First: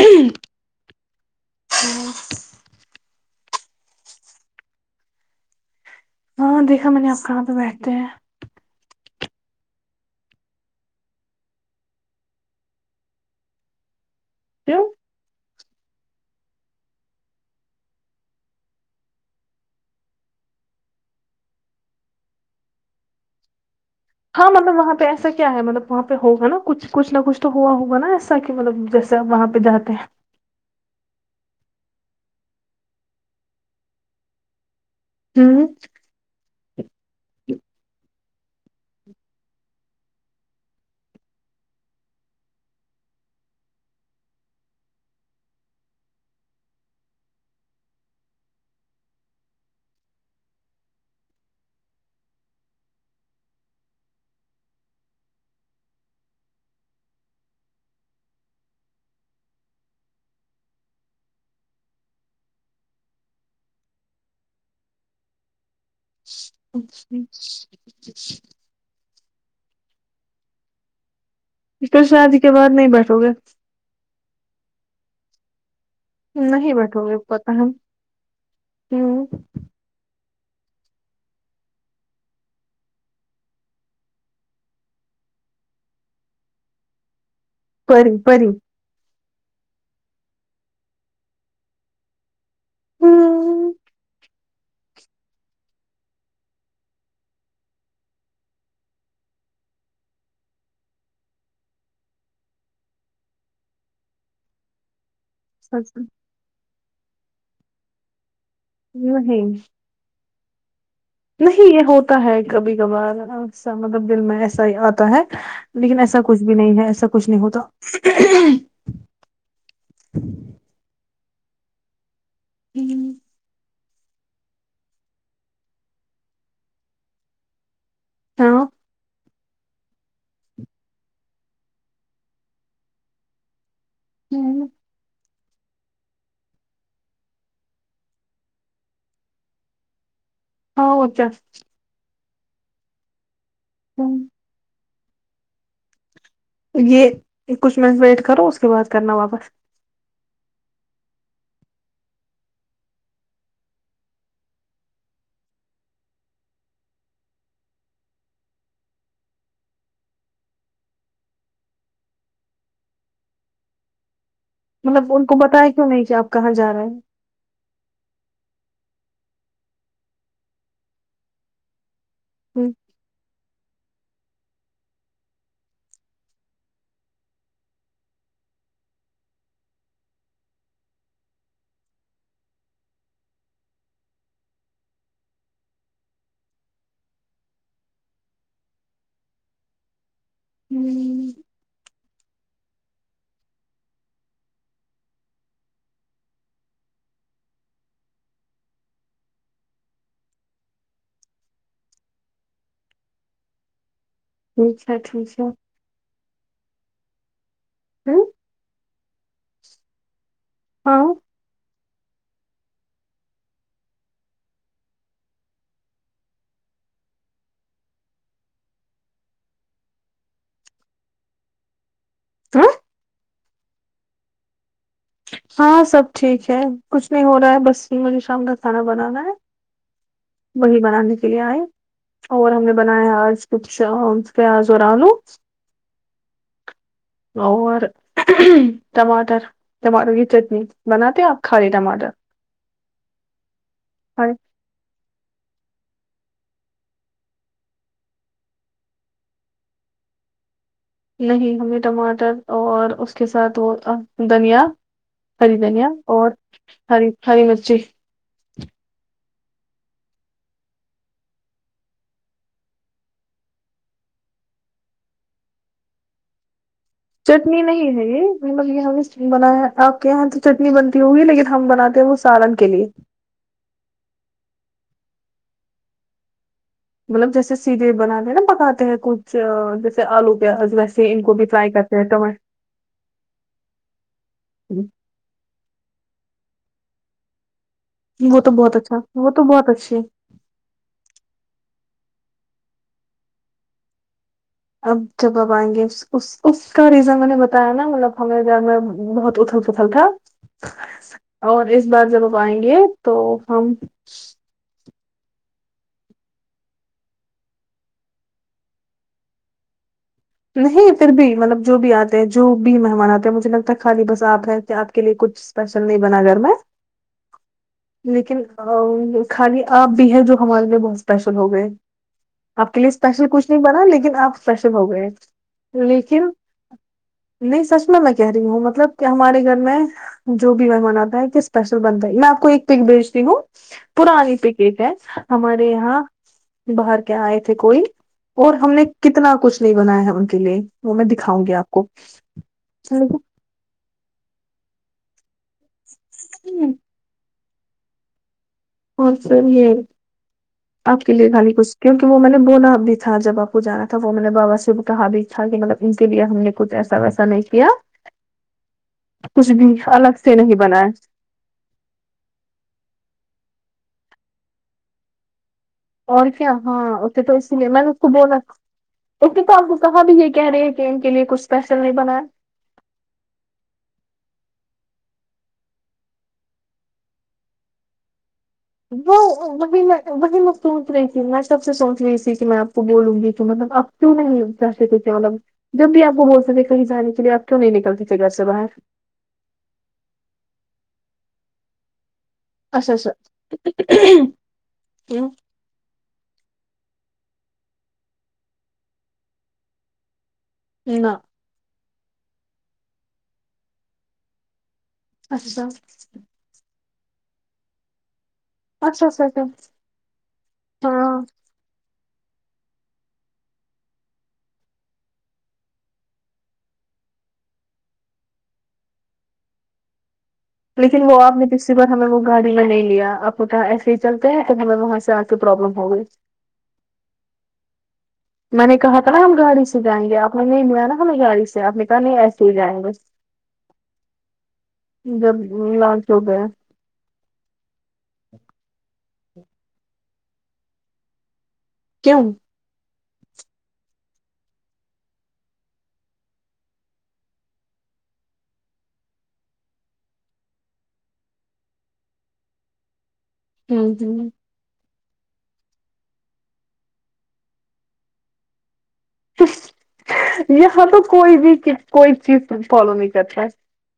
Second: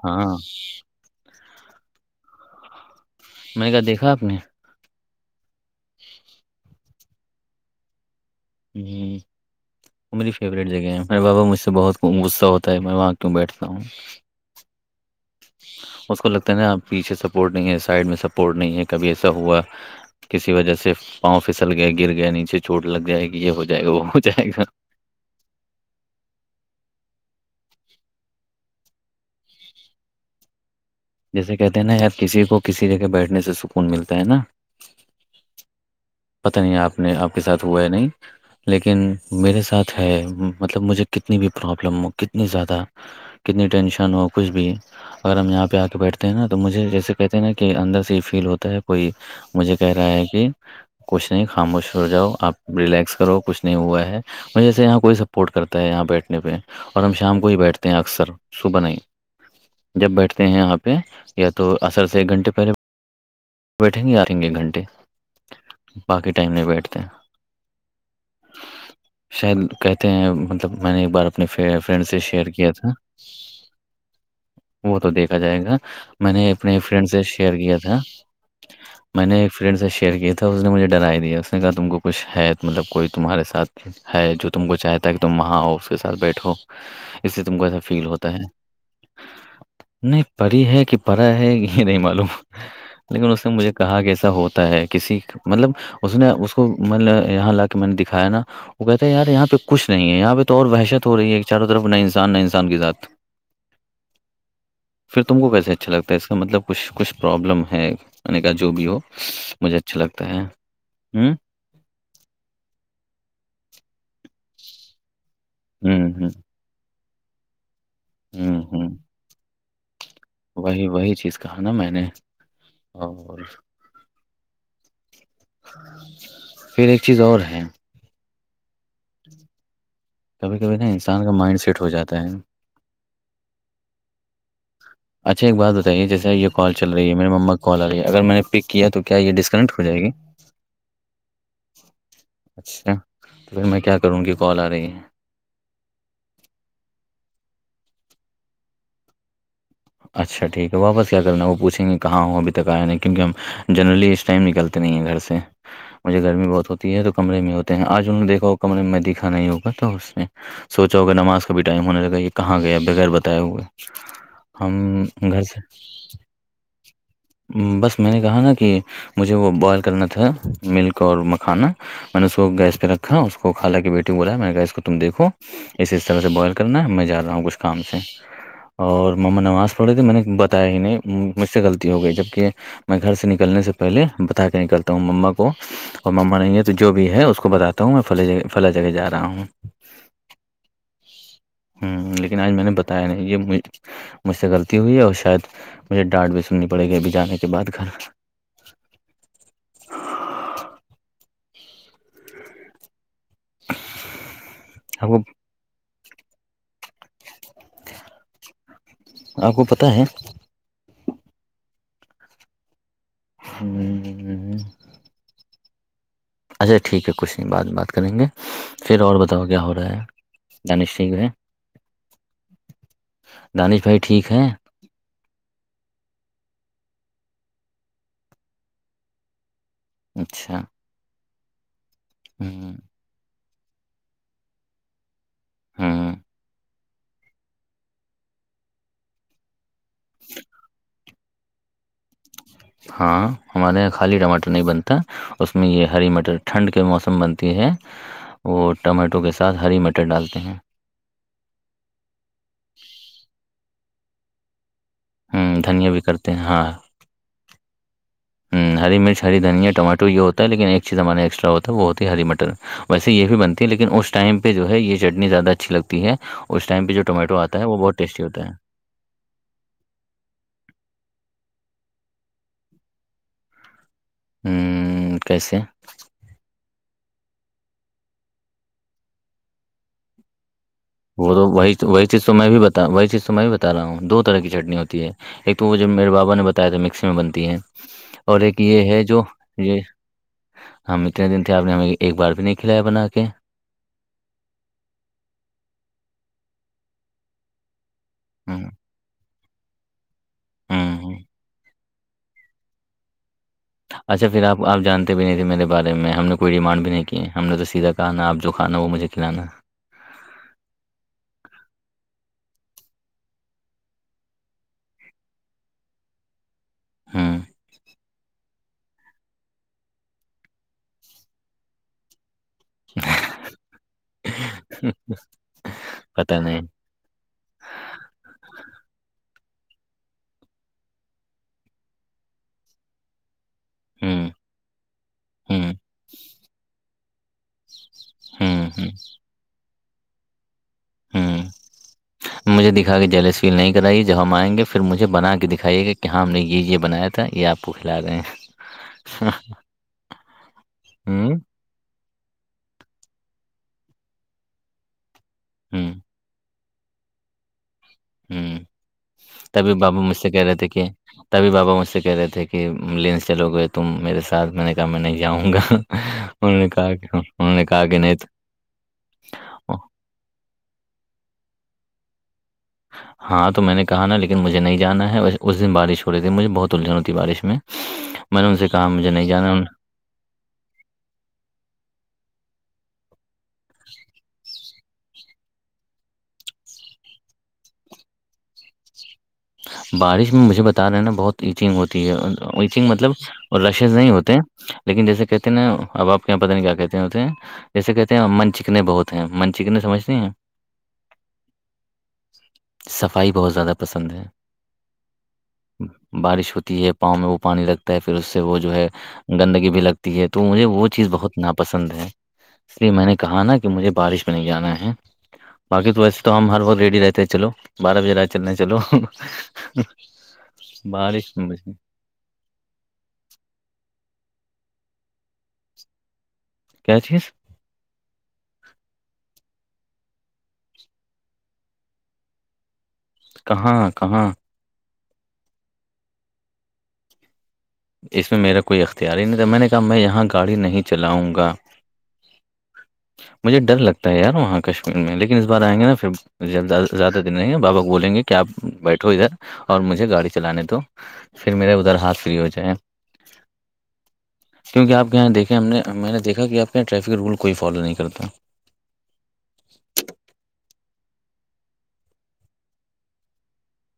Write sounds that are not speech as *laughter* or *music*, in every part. ہاں *unintelligible* ہوں *unintelligible* میںگا دیکھا آپ نے ہاں دیکھا میں نے آپ کہاں پہ بیٹھتے ہیں *unintelligible* ہ *inaudible* وہ میری فیوریٹ جگہ ہے میرے بابا مجھ سے بہت غصہ ہوتا ہے میں وہاں کیوں بیٹھتا ہوں *unintelligible* کیوں اس کو لگتا ہے نا آپ پیچھے سپورٹ نہیں ہے سائڈ میں سپورٹ نہیں ہے کبھی ایسا ہوا کسی وجہ سے پاؤں پھسل گیا گر گیا نیچے چوٹ لگ جائے گی یہ ہو جائے گا وہ *unintelligible* ہاں مطلب وہاںہ ایسا کیا کیا ہے مطلب وہاں پہ ہوگا نا کچھچھ نہ کچھ تو ہوا ہوگا نا ایسا کہ مطلب جیسے آپ وہاں پہ جاتے ہیں *unintelligible* جیسے کہتے ہیں نا یار کسی کو کسی جگہ بیٹھنے سے سکون ملتا ہے نا ہوں *inaudible* پتا نہیں آپ نے آپ کے ساتھ ہوا ہے نہیں *unintelligible* لیکن میرے ساتھ ہے مطلب مجھے کتنی بھی پرابلم کتنی زیادہ کتنی ٹینشن ہو کچھ بھی اگر ہم یہاں پہ آ کے بیٹھتے ہیں نا تو مجھے جیسے کہتے ہیں نا کہ اندر سے یہ فیل ہوتا ہے کوئی مجھے کہہ رہا ہے کہ کچھ نہیں خاموش ہو جاؤ آپ ریلیکس کرو کچھ نہیں ہوا ہے میں جیسے یہاں کوئی سپورٹ کرتا ہے یہاں بیٹھنے پہ اور ہم شام کو ہی بیٹھتے ہیں اکثر صبح نہیں ہی جب بیٹھتے ہیں یہاں پہ یا تو اصر سے ایک گھنٹے پہلے *unintelligible* بیٹھیں گ آیں گ ایک گھنٹے باقی ٹائم نہیں بیٹھتے ہیں شاید کہتے ہیں مطلب میں نے ایک بار اپنے اس پھر فرینڈ سے شادی شیئر کے کیا بعد تھا نہیں بیٹھو گے وہ تو دیکھا جائے گا میں نے نہیں اپنے بیٹھو فرینڈ گے سے پتا شیئر ہم کیا تھا ہوں میں نے ایک فرینڈ سے شیئر کیا تھا تھا اس نے مجھے ڈرائی دیا اس نےام کو کچھ حط مطلب کوئی تمہارے ساتھ ہے جو تم کو چاہتا ہے کہ تم وہاں آ اس کے ساتھ بیٹھو اس سے تم کو ایسا فیل پری ہوتا ہے پری نہیں پڑھی ہے کہ پڑھا ہے یہ نہیں معلوم لیکن اس نے مجھے ہوں کہا کیسا ہوتا ہے کسی مطلب اس نے اس کو میں نے یہاں لا کے میں نے دکھایا نا وہ کہتے ہیں یار یہاں پہ کچھ نہیں ہے یہاں پہ تو اور وحشت ہو رہی ہے ایک چاروں طرف نہ انسان نہ انسان کے ساتھ *unintelligible* پھر تم کو کیسے سچ اچھا لگتا ہے اس کا مطلب کچھ کچھ پرابلم ہے کا جو بھی ہو نہیں مجھے اچھا لگتا ہے ہ نہیں یہ ہوتا ہے کبھی کبھارا مطلب دل میں ایسا ہی آتا ہے لیکن ہوں ایسا ہوں کچھ بھی نہیں ہے ایسا کچھ نہیں ہوتا ہوں ہوں وہی وہی چیز کہا نا میں نے ہ اور پھر ایک چیز اور ہے ہ کبھی کبھی نا انسان کا مائنڈ سیٹ ہو جاتا ہے ہوں اچھا ایک بات بتائیے جیسے یہ کال چل رہی ہے مے مما کال آ رہی ہے اگر میں نے پک کیا تو کیا یہ ڈسکنیکٹ ہو جائے گی ہ جس اچھا تو پھر میں کیا کروں گی کال آ رہی ہے یہ کچھ منٹ ویٹ کرو اس کے بعد کرنا واپس اچھا ٹھیک ہے واپس کیا کرنا ہے وہ پوچھیں گے کہاں ہوں ابھی تک آیا نہیں کیونکہ ہم جنرلی اس ٹائم نکلتے اتنی ہے گھر سے مجھے گرمی بہت ہوتی ہے تو کمرے میں ہوتے ہیں آج انہوں نے دیکھا ہو کمرے میں دیککھا نہیں ہوگا تو اس میں سوچا ہوگے نماز کا بھی ٹائم ہونے لگا یہ کہاں گیا بغیر بتائے ہوئے ہم مطلب ان کو گھر سے بتایا کیوں نہیں کہ آپ کہاں جا رہے ہیں بس میں نے کہا نا کہ مجھے وہ بوائل کرنا تھا ملک اور مکھانا میں نے اس کو گیسہ رکھا اس کو کھا کے بیٹھا ٹیو ب رہا ہے میں نے کہا اس کو تم دیکھو اس اس طرح سے بوائل کرنا ہے میں جا رہا ہوں کچھ کام سے اور ما نماز پڑھ رہے تے میں نے بتایا ہی نہیں مجھ سے غلطی ہو گئی جبکہ میں گھر سے نکلنے سے پہلے بتا کے نکلتا ہوں مما کو اور ما نہیں یہ ہے تو جو بھی ہے اس کو بتاتا ہوں میں ج فلاں جگہ جا رہا ہوں *unintelligible* *unintelligible* ہ لیکن آج میں نے بتایا نہیں یہ مجھ سے غلطی ہوئی ہے اور شاید مجھے ڈانٹ بھی نی پڑے گی ب جانے کے بع گھر *unintelligible* ٹھیک ہے آپ کو ٹھیک ہے ہوں آپ کو پتہ ہے ہاں ہ ہ اچھا ٹھیک ہے کچھ نہیں بات بات کریں گے پھر اور بتاؤ کیا ہو رہا ہے د نشٹیک ہے تو دانش بھائی ٹھیک ہیں ہاں سب ٹھیک ہے کچھ نہیں ہو رہا ہے بس بجھے شام کا کھانا بنانا ہے اچھا وہی بنانے کے لیے آئے اور ہم نے ہوں ب آج کھ کیا آز ہو رانو ہاں ہاں اور ٹماٹر ٹماٹر کی چٹنی بناتے آپ خالی ٹماٹر ہاں ہمارے یہاں خالی ٹماٹر نہیں بنتے تھا اس میں یہ ہری مٹر ٹھنڈ کے موسم بنتی ہے وہ ٹمیٹو کے ساتھ ہری مٹر ڈالتے ہیں نہیں ہمیں ٹماٹر اور اس کے ساتھ وہ دھنیا ہری ہوں دنیا دھنیا بھی اور کرتے ہیں ہاں ہری ہری مرچی ہری مرچ ہری دھنیا ٹماٹو یہ ہوتا ہے لیکن ایک چیز ہمارا ایکسٹا ہو ہے وہ ہوتی ہے ہری مٹر ویسے یہ بھی بنتی ہے لیکن اس ٹائم پہ جو ہے یہ چٹنی زیادہ اچھی لگتی ہے اس ٹائم پہ جو ٹمیٹو آتا چٹنی وہ نہیں بہت ہے ٹیسٹی ہوتا یہ یہ ہم بنا ہے آپ کے یہاں تو چٹنی بنتی ہوگی لیکن ہم بناتے ہیں وہ سالن کے لیے کیسے *unintelligible* مطلب جیسے سیدھے بنانے نا پکاتے ہیں کچھ جیسے آلو پیاز ویسے ان وہ کو تو بھی وہ فرائی کرتے ہیں وہی چیز تو ٹماٹر میں بھی بتا وہی چیز تو میں بھی بتا رہا ہوں دو طرح کی چٹنی ہوتی ہے ایک تو وہ جب میرے بابا نے بتایا تھا مکسی میں بنتی ہے اور وہ تو ایک بہت یہ اچھا ہے جو وہ تو بہت یہ اچھی ہے ہم اتنے دن تھے آپ نے ہمیں ایک بار بھی نہیں کھلایا بنا کے اب جب اب آئیں گے اس کا ریزن میں نے بتایا نا مطلب ہم ہ ج بہت اتھل پتھل تھا ہ اور اس بار جب ہم آئیں گے تو ہم اچھا پھر آپ آپ جانتے بھی نہیں تھے میرے بارے میں ہم نے کوئی ڈیمانڈ بھی نہیں کیے ہم نے تو سیدھا کہا نا آپ جو کھانا وہ مجھے کھلانا نہیں پھر بھی مطلب جو بھی آتے ہیں جو بھی مہمان آتے ہیں مجھے لگتا ہے خالی بس آپ ہیں آپ کے لیے کچھ اسپیشل نہیں بنا گھر میں ہ لیکن اور خالی آپ بھی ہے جو ہمارے لیے بہت اسپیشل ہو گئے آپ کے لیے اسپیشل کچھ نہیں بنا لیکن آپ اسپیشل ہو گئے لیکن پتہ نہیں نہیں سچ میں میں کہہ رہی ہوں مطلب کہ ہمارے گھر میں جو بھی ممناتا ہے کہ اسپیشل بنتا ہے میں آ کو ایک پک بھیجتی ہوں ہ پرانی پیکج ہے ہمارے ہ یہاں باہر کیااں آئے تھے کوئی اور ہم نے ہ کتنا کچھ نہیں بنایا ہے ان کے لیے وہ میں ہ دکھاؤں گی آپ کوے اپیل نہیں کرائیے جب ہم آئیں گے پھر مجھے بنا کے دکھائیے گا کہ ہم نے یہ بنایا تھا یہ آپ پوکھھلا دیں اور پھر یہ آپ کے لیے ہ کھی کچھ کیونکہ وہ میں نے بولا بھی تھا جب آپ کو جانا تھا وہ میں نے بابا سےب کہا بھی تھا کہ مطلب ہ ان کے لیے ہم نے کچھ ایسا ویسا نہیں کیا ہوں کچھ بھی تبھی بابو مجھ الگ سے کہہ رہے نہیں تھے کہ بنایا تبھی بابا مجھ سے کہہ رہے تھے کہ لینس چلو گے تم میرے ساتھ میں نے کہا میں نہیں جاؤں گا اور کیا انہوں نے ہاں کہا ا کہ تو اسی انہوں لیے میں کہا نے اس کہ کو نہیں تو- بولا ڈاکٹر صاحپ کو کہاں بھی یہ کہہ رہے ہیں کہ ان کے لیے کچھ اسپیشل نہیں بنا ہے ہاں تو میں نے کہا نا لیکن مجھے نہیں جانا ہے اس دن بارش ہو رہی تھی مجھے بہت الجھن ہوتیھی بارش میں من سے کہا مجھے وہ نہیں جانا وہی انہوں- میں وہی میں سوچ رہی تھی میں سب سے سوچ رہی تھی کہ میںپ بولوں گی تو مطلب اب کیوں نہیں تھے مطلب جب بھی آپ کو بول ستے تھ کہیں جانے کے لیے آپ کیوں نہیں نکلتی تھے گھر سے باہر بارش میں مجھے بتا رہے ہیں نا بہت ایتنگ ہوتی ہے نگ اچھا اچھا مطلب اور رشز نہیں ہوتے لیکن جیسے کہ اب آپ کے یہاں پت نہیں کیا کہتے ہوتے ہیں جیسے کہتے ہیں من چکنے بہت ہیں من چکنے سمجھتی ہیں نہ نہ صفائی بہت زیادہ پسند ہے اچھا اچھا بارش ہوتی ہے پاؤں میں وہ پانی لگ پھر اس سے وہ جو ہے اچھا اچھا گندگی بھی لگتی ہے تو مجھے وہ چیز ہاں بہت ناپ پسند ہے اس لیے میں نے کہا نا کہ مجھے بارش پہ نہیں جانا ہے باقی تو ویسے تو ہم ہر وقگ ریڈی رہتے چلو بارہ بجے رات چلنے چلو *inaudible* لیکن وہ آپ بارش نے میں پچھلی مجھے- بار ہمیں وہ گاڑی میں نہیں لیا اب پت ایسے ہی چلتے ہیں تب ہمیں وہاں سے آ کے پروبلم ہو گئی کیا چیز میں نے کہا تھا نا ہم گاڑی سے جائیں گے آپ نے نہیں ملا نا ہمیں گاڑی سے آپ نے کہا نہیں ایسے ہی جائیں گ بس کہاں کہاں جب لال چوک ہے اس میں میرا کوئی اختیار ہی نہیں تھا میں نے کہا میں یہاں گاڑی نہیں چلاؤں گا کیوں مجھے ڈر لگتا ہے یار وہاں کشمیر میں لیکن اس بار آئیں گے ن پھر ب زیادہ دن نہیں ہے بابا بولیں گے کہ آپ بیٹھو ادھر اور مجھے گاڑی چلانے دو پھر میرے ادھر ہاتھ فری ہو جائےیں ہمم ہمم کیونک آپ کے یہاں دیکھیں ہم نے میں نے دیکھا کہ آپ کے یہاں ٹریفک رول کوئی فالو نہیں کرتا یہاں تو کوئی بھی کوئی چیز فالو نہیں کرتا ہے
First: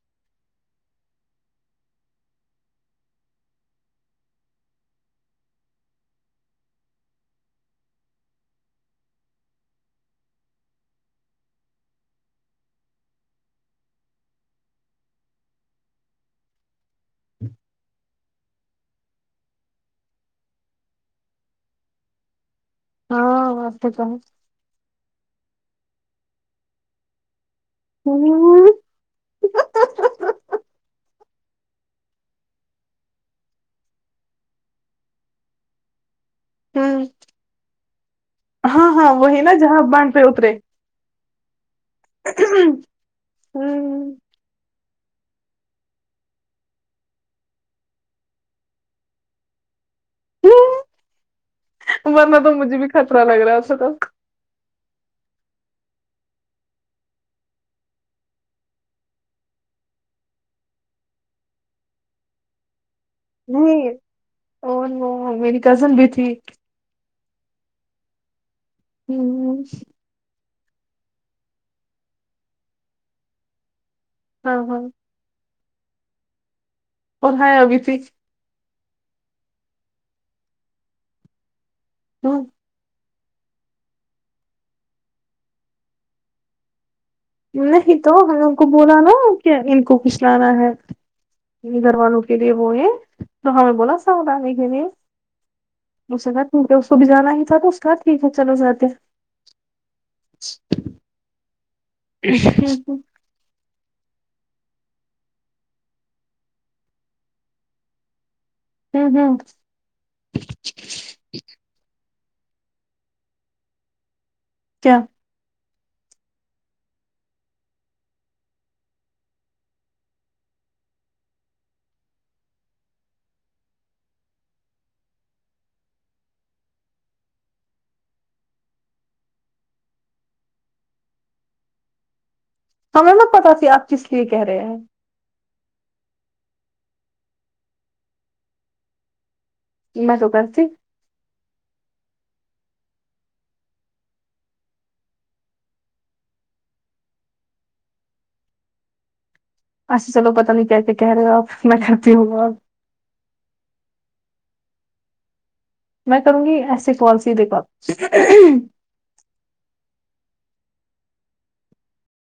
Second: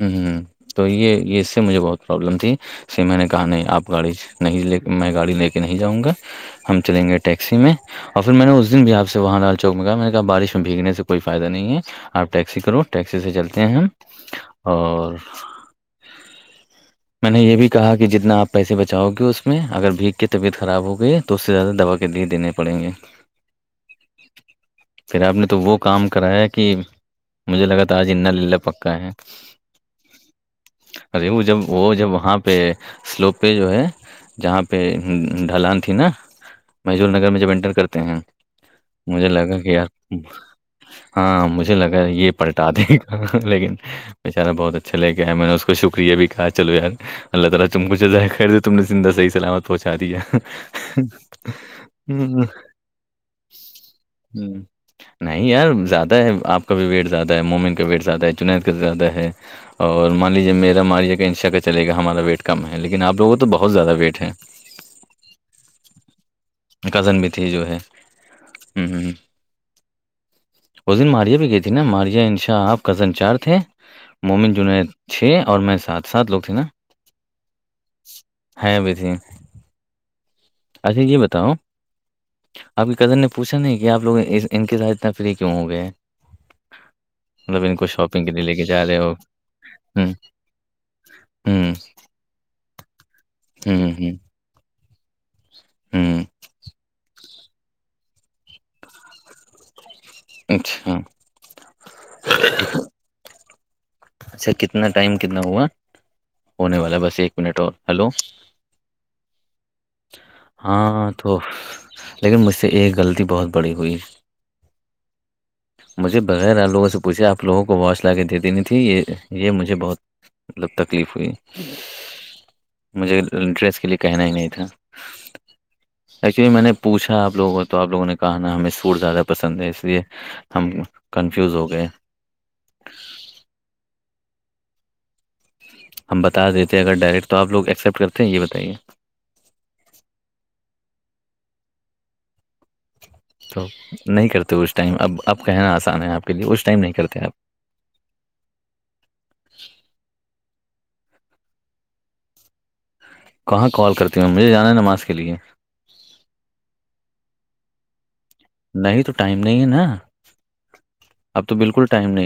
ہمم ہمم تو یہ اس سے مجھے بہت پرابلم تھی سے میں نے کہا نہیں آپ گاڑی نہیں لے میں گاڑی لے کے نہیں جاؤں گا ہم چلیں گے ٹیکسی میں اور پھر میں نے اس دن بھی آپ سے وہاں لال چوک میں گیا میں نے کہا بارش میں بھیگنے سے کوئی فائدہ نہیں ہے آپ ٹیکسی کرو ٹیکسی سے چلتے ہیں ہم اور *inaudible* میں نے یہ بھی کہا کہ جتنا آپ پیسے بچاؤ گے اس میں اگر بھیگ کے طبیعت خراب ہو گئی تو اس سے زیادہ دوا کے لیے دینے پڑیں گے ہاں بات تو ہے پھر آپ نے تو وہ کام کرا ہے کہ مجھے لگا تھا آج اننا للا ہوں پکا ہے ارے وہ جب وہ جب وہاں پہ سلوپ پہ جو ہے جہاں پہ ڈھلان تھی نا محزور نگر میں جب انٹر کرتے ہیں ہاں ہاں مجھے وہی نا لگا کہ جہاں یار بانڈ پہ اترے ہاں مجھے لگا ہے یہ پلٹا دے لیکن ہوں بیچارہ بہت اچھا لےیا ہے میں نے اسس کو شکریہ بھی کہ چو یار اللہ تعالی تم کو جزائے خیر دے تم نے زندہ صیح سلام پہنچا دیا ہوں، ہمم ورنا تو مجھے بھی خطر لگ رہا ہے اس تو ہ نہیں یار زیادہ ہے آپ کا بھی ویٹ زیادہ ہے مومنگ کا ویٹ زیادہ ہے چنید کا زیادہ ہے اور مان لیجیے میرا ماریے گا انشا کا چلے گا ہمارا ویٹ کم ہے لیکن آپ لوگوں تو ج بہت زیادہ ویٹ ہے ا وہ میری کزن بھی تھی کزن بھی تھی جو ہے ہمم ہمم ہوں وزن ماریا بھی گئی تھی نا ماریا انشا آپ کزن چار تھے مومن ہاں ہاں جنید چھ اور میں سات سات لوگ تھے نا اورھیا ہے ابھی تھی ہیاں بھی تھی اچھا جی بتاؤ ہمم آپ کی کزن نے پوچھا نہیں کہ آپ لوگ ان کے ساتھ اتنا فری کیوں ہو گئے ہیں نہیں تو شاپنگ کے ہم لیے لے ان کے کو جا رہے بولا ہو نا کہ ان کو ہوں کچھ لانا ہے ہوں گھر والانوں کے لیے وہ ہے تو ہمیں ہوں بولا ہوں ساتھ آنے کے ہوں اسے کہ کیونکہ اس کو بھی جانا ہی تھا تو اس کہ ٹھیک ہے چلو جاتے اچھا *unintelligible* اچھا کتنا ٹائم کتنا ہوا ہونے والا بس ایک منٹ اور ہلو ہوں ہوں ہاں تو لیکن مجھ سے ایک غلطی بہت بڑی ہوئی کیا مجھے بغیر آ لوگوں سےوچھے آپ لوگوں کو واش لا کے دےینی تھی یہ یہ مجھے بہت مطلب تکلیف ہوئی مجھے ڈریس کے لے کہنا ہی نہیں تھا ایکچولی میں نے پوھا آ لوگوں کو تو آپوگوں نے کہ نا ہمیں فوڈ زیادہ پسند ہے اس لیے ہم کنفیوز ہو گئے ہمیں نہا پتا س آپ کس لیے کہہ رہے ہیں ہم بتا دیتے ہیں اگر ڈائریکٹ تو آپ لوگ ایکسیپٹ کرتے ہیں یہ بتائیے میں تو کرسی تو نہیں کرتے اس ٹائم اب اب کہنا آسان ہے آپ کے لیے اس ٹائم نہیں کرتے آپ اھا چلو پتا نہیں کہتے کہہ رہے ہو آپ میں کرتی ہوںاپ کہاں کال کرتی ہوں مجھے جانا ہے نماز کے لیے میں کروں گی ایسے پالسی د بد نہیں تو ٹائم نہیں ہے نا اب تو بالکل ٹائم نہیں